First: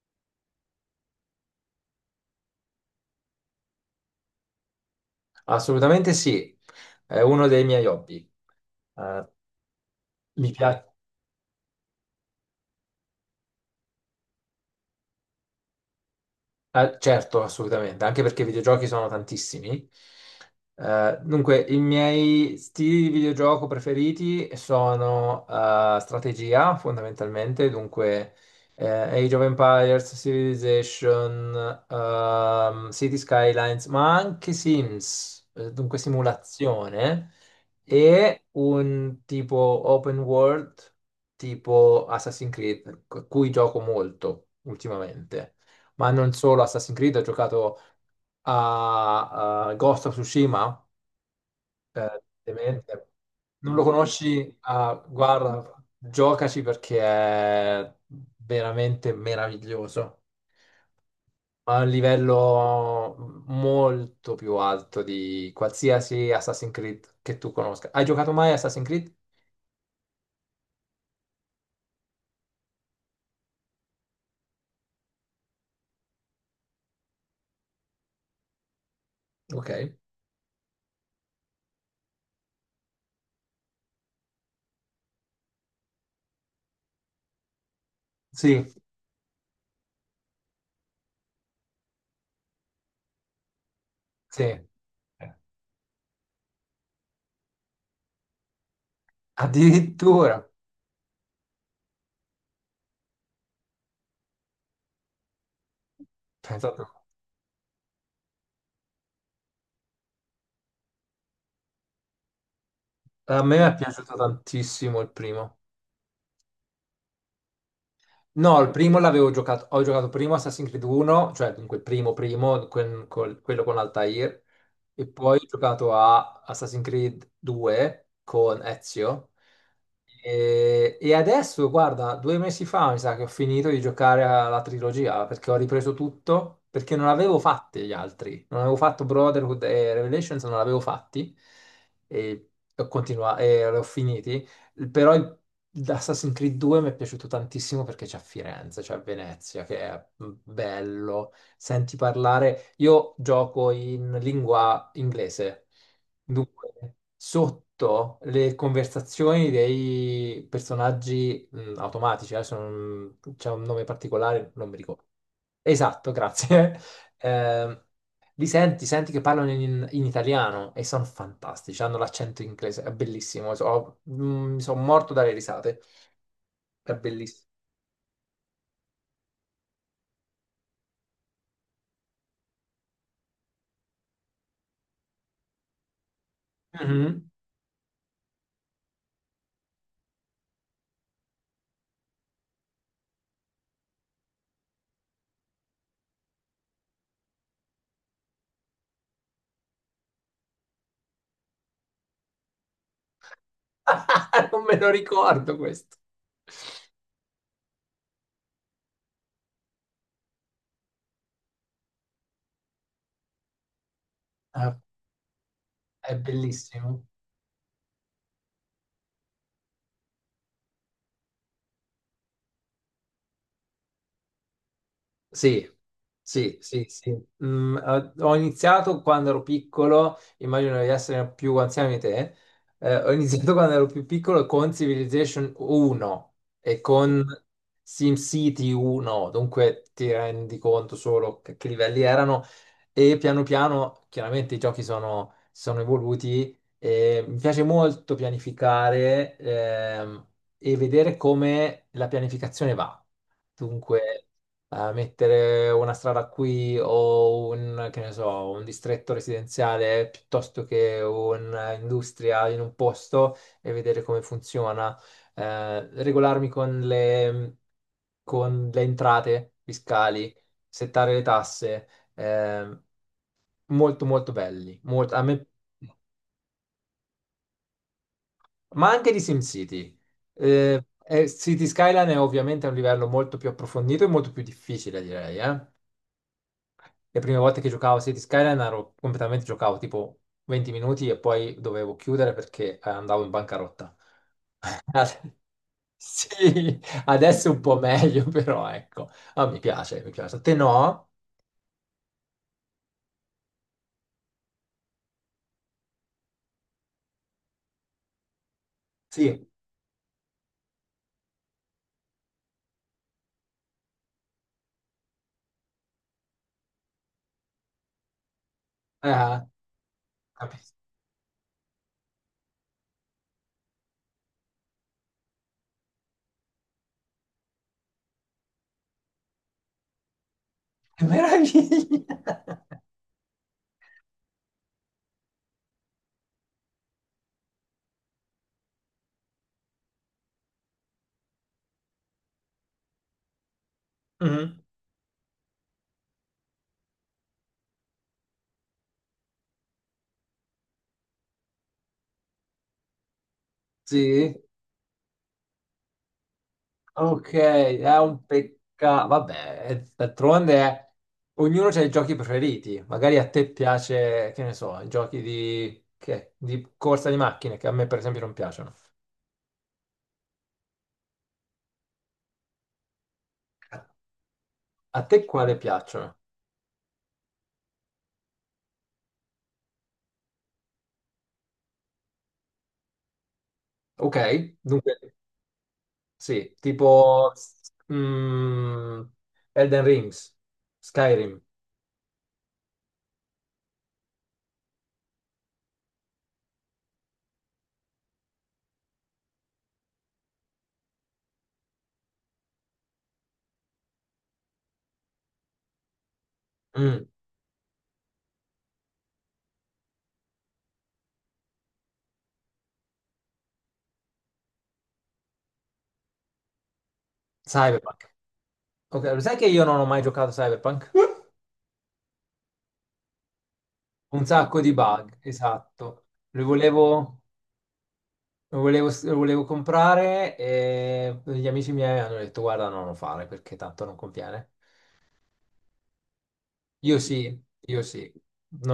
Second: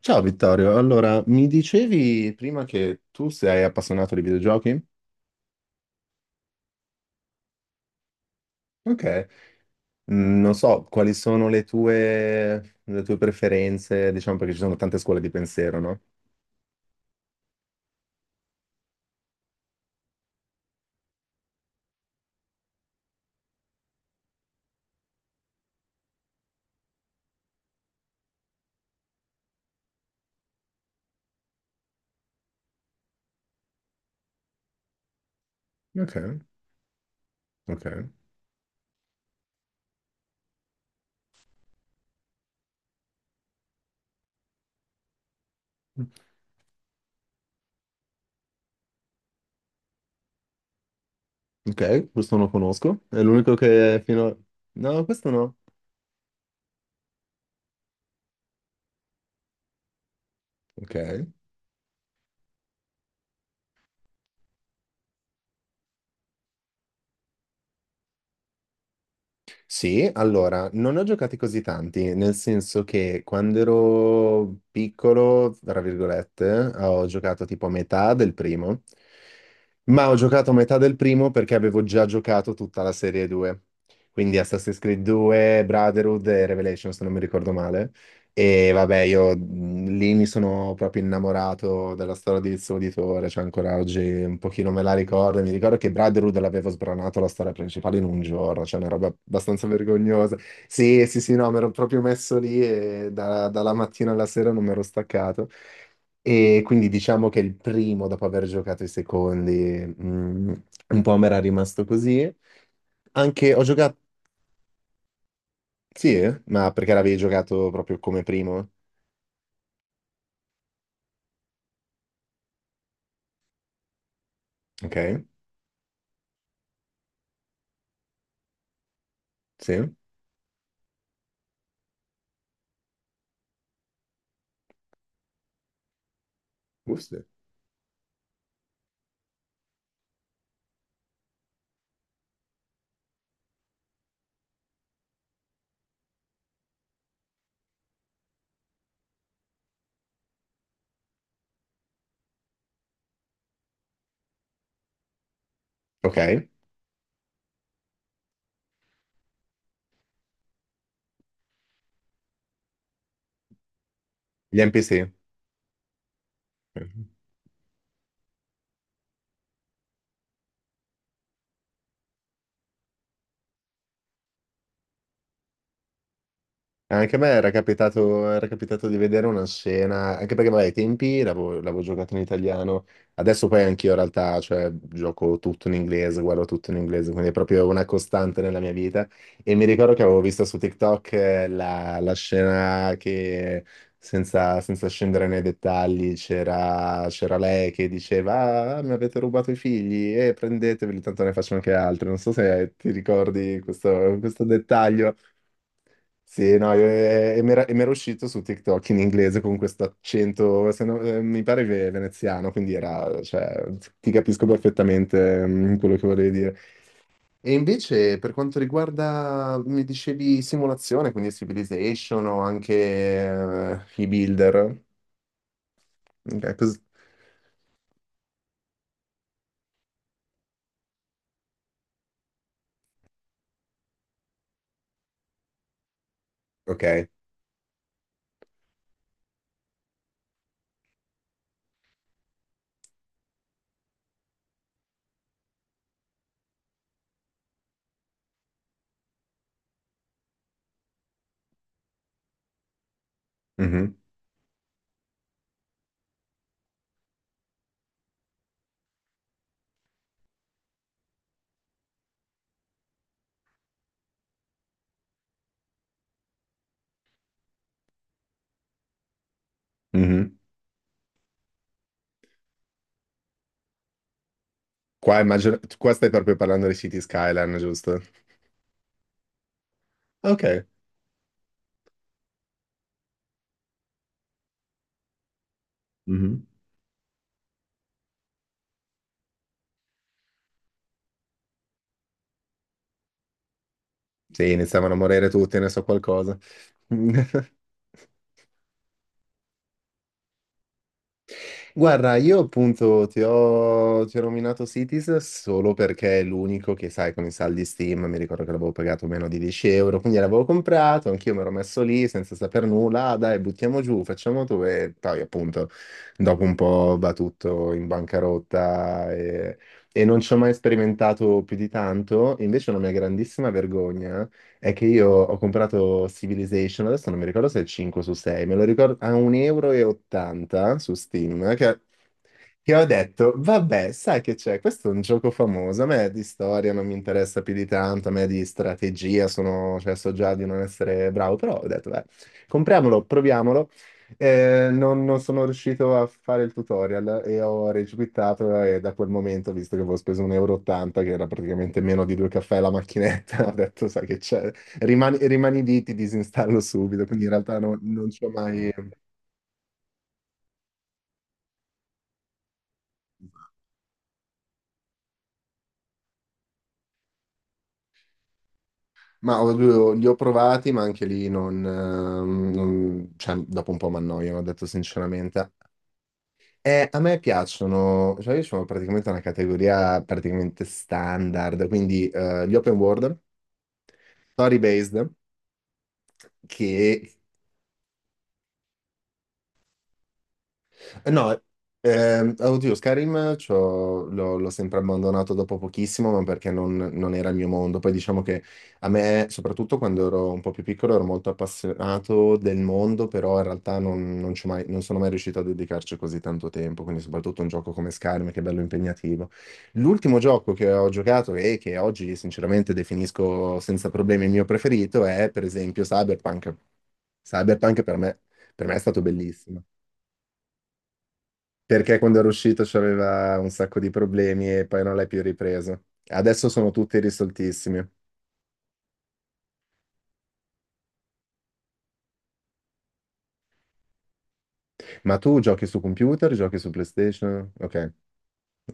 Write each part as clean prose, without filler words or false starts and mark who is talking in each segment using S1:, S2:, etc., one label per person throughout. S1: Ciao Vittorio, allora mi dicevi prima che tu sei appassionato di videogiochi?
S2: Assolutamente sì, è uno dei miei hobby.
S1: Ok.
S2: Eh, Mi
S1: Non so
S2: piace.
S1: quali sono le tue preferenze, diciamo, perché ci sono tante scuole di pensiero, no?
S2: Certo, assolutamente, anche perché i videogiochi sono tantissimi. Dunque, i miei stili di videogioco preferiti sono strategia, fondamentalmente. Dunque Age of Empires, Civilization, City Skylines, ma anche Sims, dunque
S1: Ok,
S2: simulazione,
S1: ok.
S2: e un tipo open world, tipo Assassin's Creed, cui gioco molto ultimamente, ma non solo Assassin's Creed. Ho giocato a Ghost of Tsushima,
S1: Ok, questo non lo conosco,
S2: ovviamente.
S1: è l'unico
S2: Non lo
S1: che fino a.
S2: conosci? Ah,
S1: No, questo no.
S2: guarda, giocaci perché è veramente meraviglioso.
S1: Ok.
S2: Ha un livello molto più alto di qualsiasi Assassin's Creed che tu conosca. Hai giocato mai a Assassin's Creed?
S1: Sì, allora, non ne ho giocati così tanti, nel senso che quando ero piccolo, tra virgolette, ho giocato tipo a metà del primo,
S2: Ok.
S1: ma ho giocato a metà del primo perché avevo già giocato tutta la serie 2, quindi Assassin's Creed 2, Brotherhood e Revelations, se non mi ricordo male.
S2: Sì,
S1: E vabbè, io lì mi sono proprio innamorato della storia di Lizzo Uditore, cioè ancora oggi un
S2: sì.
S1: pochino me la ricordo. Mi ricordo che Brotherhood l'avevo sbranato la storia principale in un giorno, cioè una roba abbastanza vergognosa.
S2: Addirittura.
S1: Sì, sì, sì, no, mi ero proprio messo lì e dalla mattina alla sera non mi ero staccato. E
S2: Pensa tu.
S1: quindi diciamo che il primo, dopo aver giocato i secondi, mh, un po' mi era rimasto così.
S2: A
S1: Anche ho
S2: me è
S1: giocato.
S2: piaciuto tantissimo il primo.
S1: Sì, eh? Ma perché l'avevi giocato proprio come
S2: No,
S1: primo?
S2: il primo l'avevo giocato, ho giocato primo Assassin's Creed 1, cioè dunque il primo primo, quello con Altair. E
S1: Ok.
S2: poi ho giocato a Assassin's Creed 2 con Ezio,
S1: Sì,
S2: e adesso, guarda, 2 mesi fa mi sa che ho finito di giocare alla trilogia, perché ho ripreso tutto, perché non
S1: Buste.
S2: avevo fatti gli altri, non avevo fatto Brotherhood e Revelations, non l'avevo fatti, e ho continuato, e li ho finiti. però il- Assassin's Creed 2 mi è piaciuto tantissimo perché c'è a Firenze, c'è a Venezia, che è bello. Senti parlare, io gioco in lingua inglese,
S1: Ok,
S2: dunque sotto le conversazioni dei personaggi automatici, adesso non- c'è un nome particolare,
S1: gli
S2: non mi ricordo.
S1: NPC.
S2: Esatto, grazie. Eh, Li senti, senti che parlano in italiano e sono fantastici, hanno l'accento inglese, è bellissimo. Mi sono morto dalle risate, è
S1: Anche a me
S2: bellissimo.
S1: era capitato di vedere una scena, anche perché vabbè, ai tempi l'avevo giocato in italiano, adesso poi anch'io in realtà, cioè, gioco tutto in inglese, guardo tutto in inglese, quindi
S2: Mhm.
S1: è proprio una costante nella mia vita. E mi ricordo che avevo visto su TikTok la scena che, senza scendere nei dettagli, c'era lei che diceva, ah, mi avete rubato i figli, e prendeteveli, tanto ne faccio anche altri. Non so se ti ricordi questo
S2: Non me lo
S1: dettaglio.
S2: ricordo questo,
S1: Sì, no, io, e mi era uscito su TikTok in inglese con questo accento, se no- mi pare veneziano, quindi era, cioè, ti capisco
S2: è,
S1: perfettamente quello che
S2: è
S1: volevi dire.
S2: bellissimo.
S1: E invece per quanto riguarda, mi dicevi simulazione, quindi Civilization o anche i Builder,
S2: Sì,
S1: ok,
S2: sì, sì, sì. Ho iniziato quando ero piccolo, immagino di essere più anziano di te. Ho iniziato quando ero più piccolo con Civilization 1 e
S1: ok,
S2: con SimCity 1. Dunque ti rendi conto solo che livelli erano, e piano piano chiaramente i giochi sono evoluti, e mi piace molto pianificare e vedere come la pianificazione va.
S1: mhm,
S2: Dunque mettere una strada qui o un, che ne so, un distretto residenziale piuttosto che un'industria in un posto e vedere come funziona, regolarmi con con le entrate fiscali,
S1: mhm.
S2: settare le tasse, eh, molto molto belli,
S1: Qua, qua stai proprio parlando di City Skyline, giusto?
S2: ma anche di SimCity.
S1: Ok.
S2: City Skyline è ovviamente a un livello molto più approfondito e molto più difficile, direi, eh. Le prime volte che giocavo a City Skyline ero completamente giocavo tipo 20 minuti e poi dovevo chiudere perché andavo in bancarotta.
S1: Sì, iniziavano a morire
S2: Ad-
S1: tutti, ne so qualcosa.
S2: Sì, adesso è un po' meglio, però ecco. Ah, mi piace, mi piace. A te no?
S1: Guarda, io appunto ti ho nominato Cities solo perché è l'unico che, sai, con i saldi Steam, mi ricordo che l'avevo pagato meno di
S2: Sì.
S1: 10 euro, quindi l'avevo comprato, anch'io mi ero messo lì senza saper nulla, ah, dai, buttiamo giù, facciamo tu e poi appunto dopo un po' va tutto in bancarotta
S2: Ah,
S1: e non ci ho mai
S2: capisco.
S1: sperimentato più di tanto. Invece è una mia grandissima vergogna: è che io ho comprato Civilization, adesso non mi ricordo se è 5 su 6, me lo ricordo a 1,80 € e ottanta su
S2: Che
S1: Steam, che,
S2: meraviglia!
S1: che ho detto, vabbè, sai che c'è, questo è un gioco famoso, a me di storia non mi interessa più di tanto, a me di strategia sono, cioè, so già di non essere bravo, però ho detto, beh, compriamolo, proviamolo.
S2: Mhm.
S1: Non sono riuscito a fare il tutorial e ho regiquittato e da quel momento, visto che avevo speso 1,80 euro, e ottanta, che era praticamente meno di due caffè la macchinetta, ho detto, sai che
S2: Sì.
S1: c'è, rimani, rimani lì, ti disinstallo subito, quindi in
S2: Ok,
S1: realtà
S2: è
S1: non ci
S2: un
S1: ho mai.
S2: peccato. Vabbè, d'altronde ognuno ha i giochi preferiti. Magari a te piace, che ne so, i giochi di corsa di macchine, che a me per esempio non piacciono.
S1: Li ho provati, ma anche lì cioè, dopo un po' mi annoiano, ho detto
S2: A te
S1: sinceramente.
S2: quale piacciono?
S1: A me piacciono, cioè io sono praticamente una categoria praticamente standard, quindi gli open world,
S2: Ok,
S1: story
S2: dunque,
S1: based,
S2: sì,
S1: che,
S2: tipo mm, Elden Rings,
S1: eh no,
S2: Skyrim,
S1: oddio, l'ho sempre abbandonato dopo pochissimo, ma perché non era il mio mondo. Poi diciamo che a me, soprattutto quando ero un po' più piccolo, ero molto appassionato del mondo, però in realtà non sono mai riuscito a dedicarci così tanto tempo, quindi
S2: mm,
S1: soprattutto un gioco come Skyrim, che è bello impegnativo. L'ultimo gioco che ho giocato e che oggi sinceramente definisco senza problemi il mio preferito è per esempio Cyberpunk. Cyberpunk per
S2: Cyberpunk.
S1: me, per me è stato
S2: Ok, lo sai che
S1: bellissimo.
S2: io non ho mai giocato a Cyberpunk?
S1: Perché quando ero uscito c'aveva un sacco di
S2: Un
S1: problemi
S2: sacco
S1: e
S2: di
S1: poi non l'hai
S2: bug,
S1: più ripreso.
S2: esatto. Lo
S1: Adesso sono tutti
S2: volevo...
S1: risoltissimi.
S2: Lo volevo comprare, e gli amici miei hanno detto guarda no, non lo fare perché tanto non conviene.
S1: Ma tu giochi su computer, giochi su PlayStation?
S2: Io
S1: Ok,
S2: sì,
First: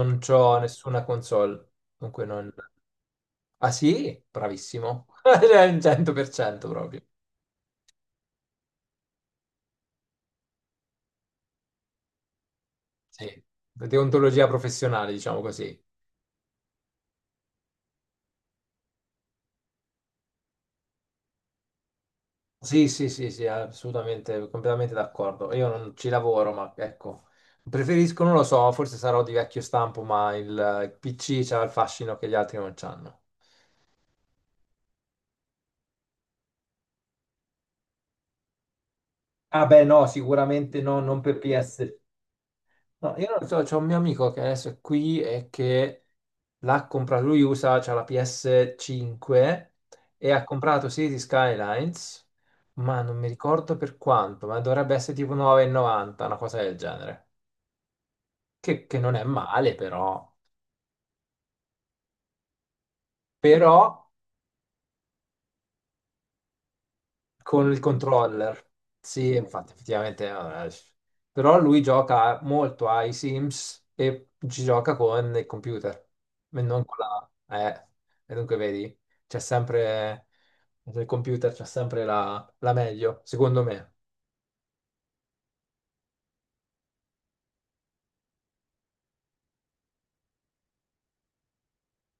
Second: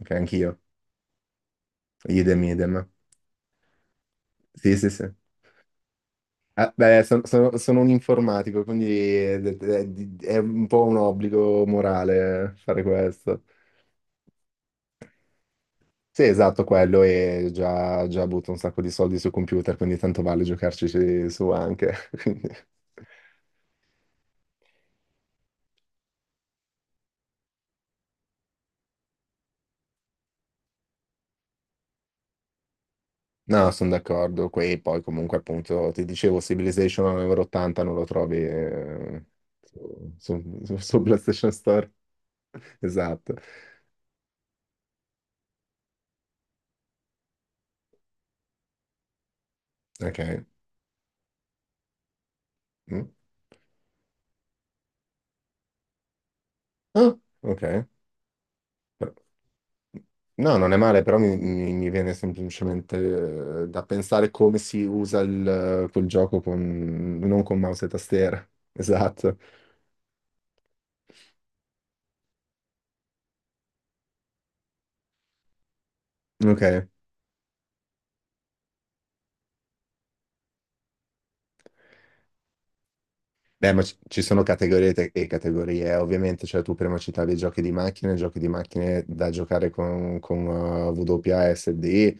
S1: ok,
S2: c'ho
S1: anch'io.
S2: nessuna console, dunque
S1: Idem,
S2: non...
S1: idem.
S2: Ah sì?
S1: Sì, sì,
S2: Bravissimo.
S1: sì.
S2: Cioè, il 100%
S1: Ah,
S2: proprio.
S1: beh, sono un informatico, quindi è un po' un obbligo morale, fare questo.
S2: Sì, deontologia professionale, diciamo così.
S1: Sì, esatto, quello. E già butto un sacco di soldi su computer, quindi tanto vale giocarci su anche. Quindi...
S2: Sì, sì, sì, sì, assolutamente, completamente d'accordo. Io non ci lavoro, ma ecco, preferisco, non lo so, forse sarò di vecchio stampo, ma il PC c'ha il fascino che gli altri non c'hanno.
S1: No, sono d'accordo. Qui poi comunque appunto ti dicevo Civilization a 1,80 non lo trovi,
S2: Ah beh, no,
S1: su, su- su-
S2: sicuramente no,
S1: su
S2: non per
S1: PlayStation Store.
S2: PS. No, io
S1: Esatto.
S2: non lo so, c'è un mio amico che adesso è qui e che l'ha comprato, lui usa, c'ha la PS5 e
S1: Ok.
S2: ha comprato City Skylines, ma
S1: Mm.
S2: non mi ricordo per quanto, ma dovrebbe essere tipo 9,90, una cosa del
S1: Ah,
S2: genere,
S1: ok.
S2: che
S1: Però...
S2: non è male però. Mm.
S1: No, non è male, però mi viene semplicemente,
S2: Però
S1: da pensare come si usa quel gioco con, non con
S2: con il
S1: mouse e tastiera.
S2: controller. Sì,
S1: Esatto.
S2: infatti, effettivamente. Però lui gioca molto ai Sims e ci gioca con il computer, e non
S1: Ok.
S2: con la... eh, e dunque vedi, c'è sempre... Nel computer c'è sempre la meglio, secondo
S1: Beh, ma
S2: me.
S1: ci sono categorie e categorie, ovviamente, cioè tu prima citavi giochi di macchine da giocare con, con WASD,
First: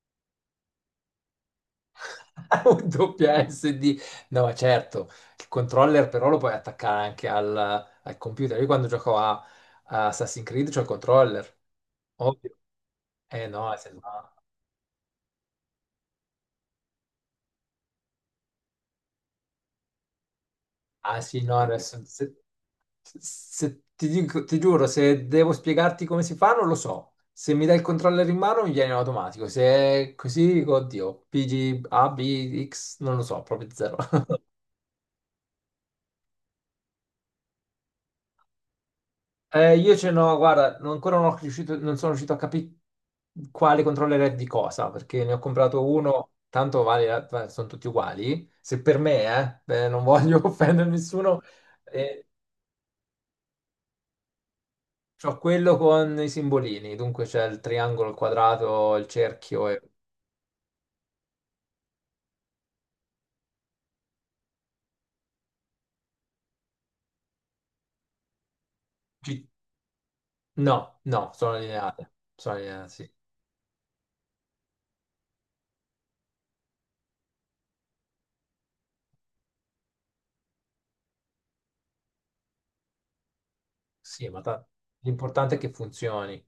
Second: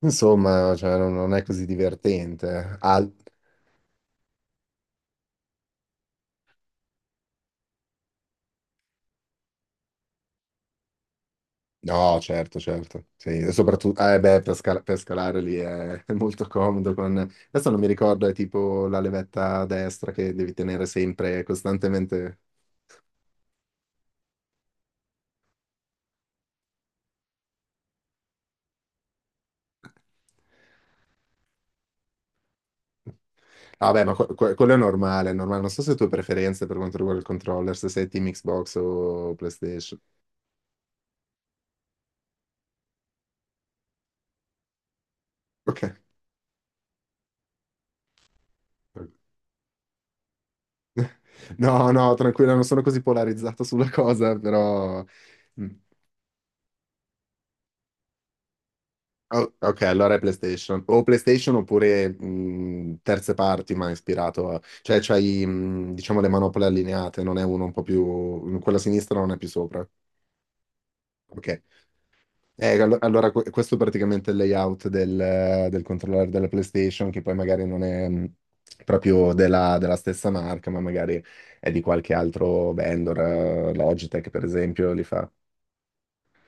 S1: insomma, cioè, non è così divertente.
S2: Un doppia SD. No, certo, il controller però lo puoi attaccare anche al computer. Io quando gioco a Assassin's Creed c'ho il controller,
S1: No,
S2: ovvio.
S1: certo, certo, sì,
S2: Eh
S1: e
S2: no, se
S1: soprattutto,
S2: no.
S1: beh, per scalare lì è, è molto comodo con. Adesso non mi ricordo, è tipo la levetta a destra che devi tenere
S2: Ah sì,
S1: sempre,
S2: no, adesso
S1: costantemente.
S2: ti giuro, se devo spiegarti come si fa, non lo so. Se mi dai il controller in mano mi viene in automatico. Se è così, dico, oddio, PG, A, B, X, non lo so, proprio zero.
S1: Vabbè, ma quello è normale, è normale. Non so se tu hai preferenze per quanto riguarda il controller, se sei team Xbox o
S2: Io
S1: PlayStation.
S2: ce n'ho, guarda, non- ancora non, ho riuscito- non sono riuscito a capire quale controller è di cosa, perché ne ho comprato
S1: Ok.
S2: uno, tanto vale, sono tutti uguali. Se per me, non voglio offendere nessuno.
S1: No, no,
S2: eh,
S1: tranquilla, non sono così polarizzato sulla cosa, però.
S2: C'ho
S1: Mm.
S2: quello con i simbolini, dunque c'è il triangolo, il quadrato, il
S1: Oh,
S2: cerchio e...
S1: ok, allora è PlayStation. O PlayStation oppure terze parti, ma ispirato a. Cioè, c'hai, diciamo, le manopole allineate, non è uno un po' più... quella sinistra non è
S2: Ci-
S1: più sopra.
S2: No, no, sono
S1: Ok.
S2: allineate. Sono allineate, sì.
S1: Allora, questo è praticamente il layout del controller della PlayStation, che poi magari non è... proprio della stessa marca, ma magari è di qualche altro vendor,
S2: Sì,
S1: Logitech
S2: ma
S1: per esempio, li fa.
S2: l'importante è che funzioni.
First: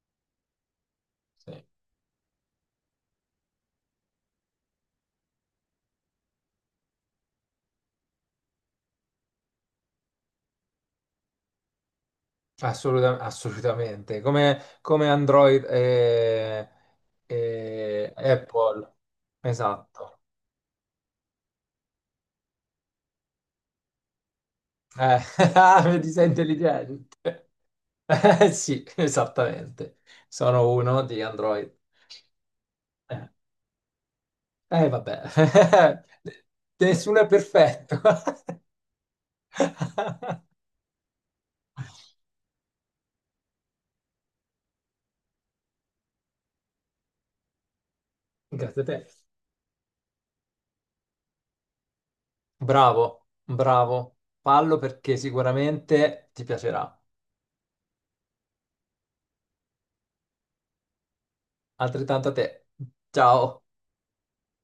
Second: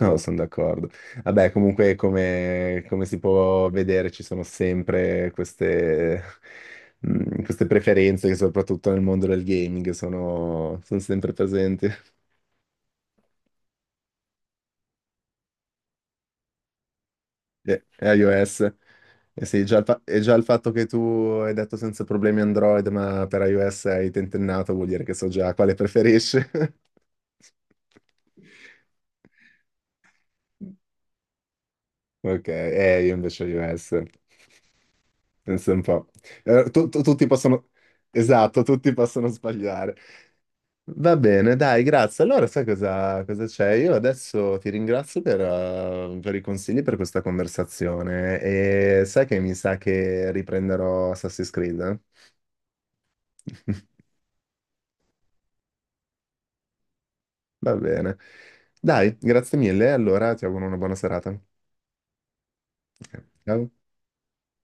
S1: No, sono d'accordo. Vabbè,
S2: Sì.
S1: comunque, come si può vedere, ci sono sempre queste preferenze che soprattutto nel mondo del gaming sono sempre presenti.
S2: Assolutamente. Come Android e,
S1: E,
S2: e
S1: e iOS.
S2: Apple.
S1: E sì, già e
S2: Esatto.
S1: già il fatto che tu hai detto senza problemi Android, ma per iOS hai tentennato, vuol dire che
S2: Eh,
S1: so già quale
S2: vedi, sei
S1: preferisci.
S2: intelligente. Sì, esattamente. Sono uno di Android.
S1: Ok, io invece iOS. Pensa un
S2: Vabbè,
S1: po'.
S2: nessuno
S1: Tutti
S2: è
S1: possono...
S2: perfetto.
S1: Esatto, tutti possono sbagliare. Va bene, dai, grazie. Allora, sai cosa c'è? Io adesso ti ringrazio, per i consigli, per questa conversazione,
S2: Grazie a
S1: e
S2: te.
S1: sai che mi sa che riprenderò Assassin's Creed? Eh?
S2: Bravo, bravo. Fallo perché sicuramente ti piacerà.
S1: Va bene. Dai, grazie mille. Allora, ti auguro una buona serata. Ok,
S2: Altrettanto a te.
S1: ciao.
S2: Ciao.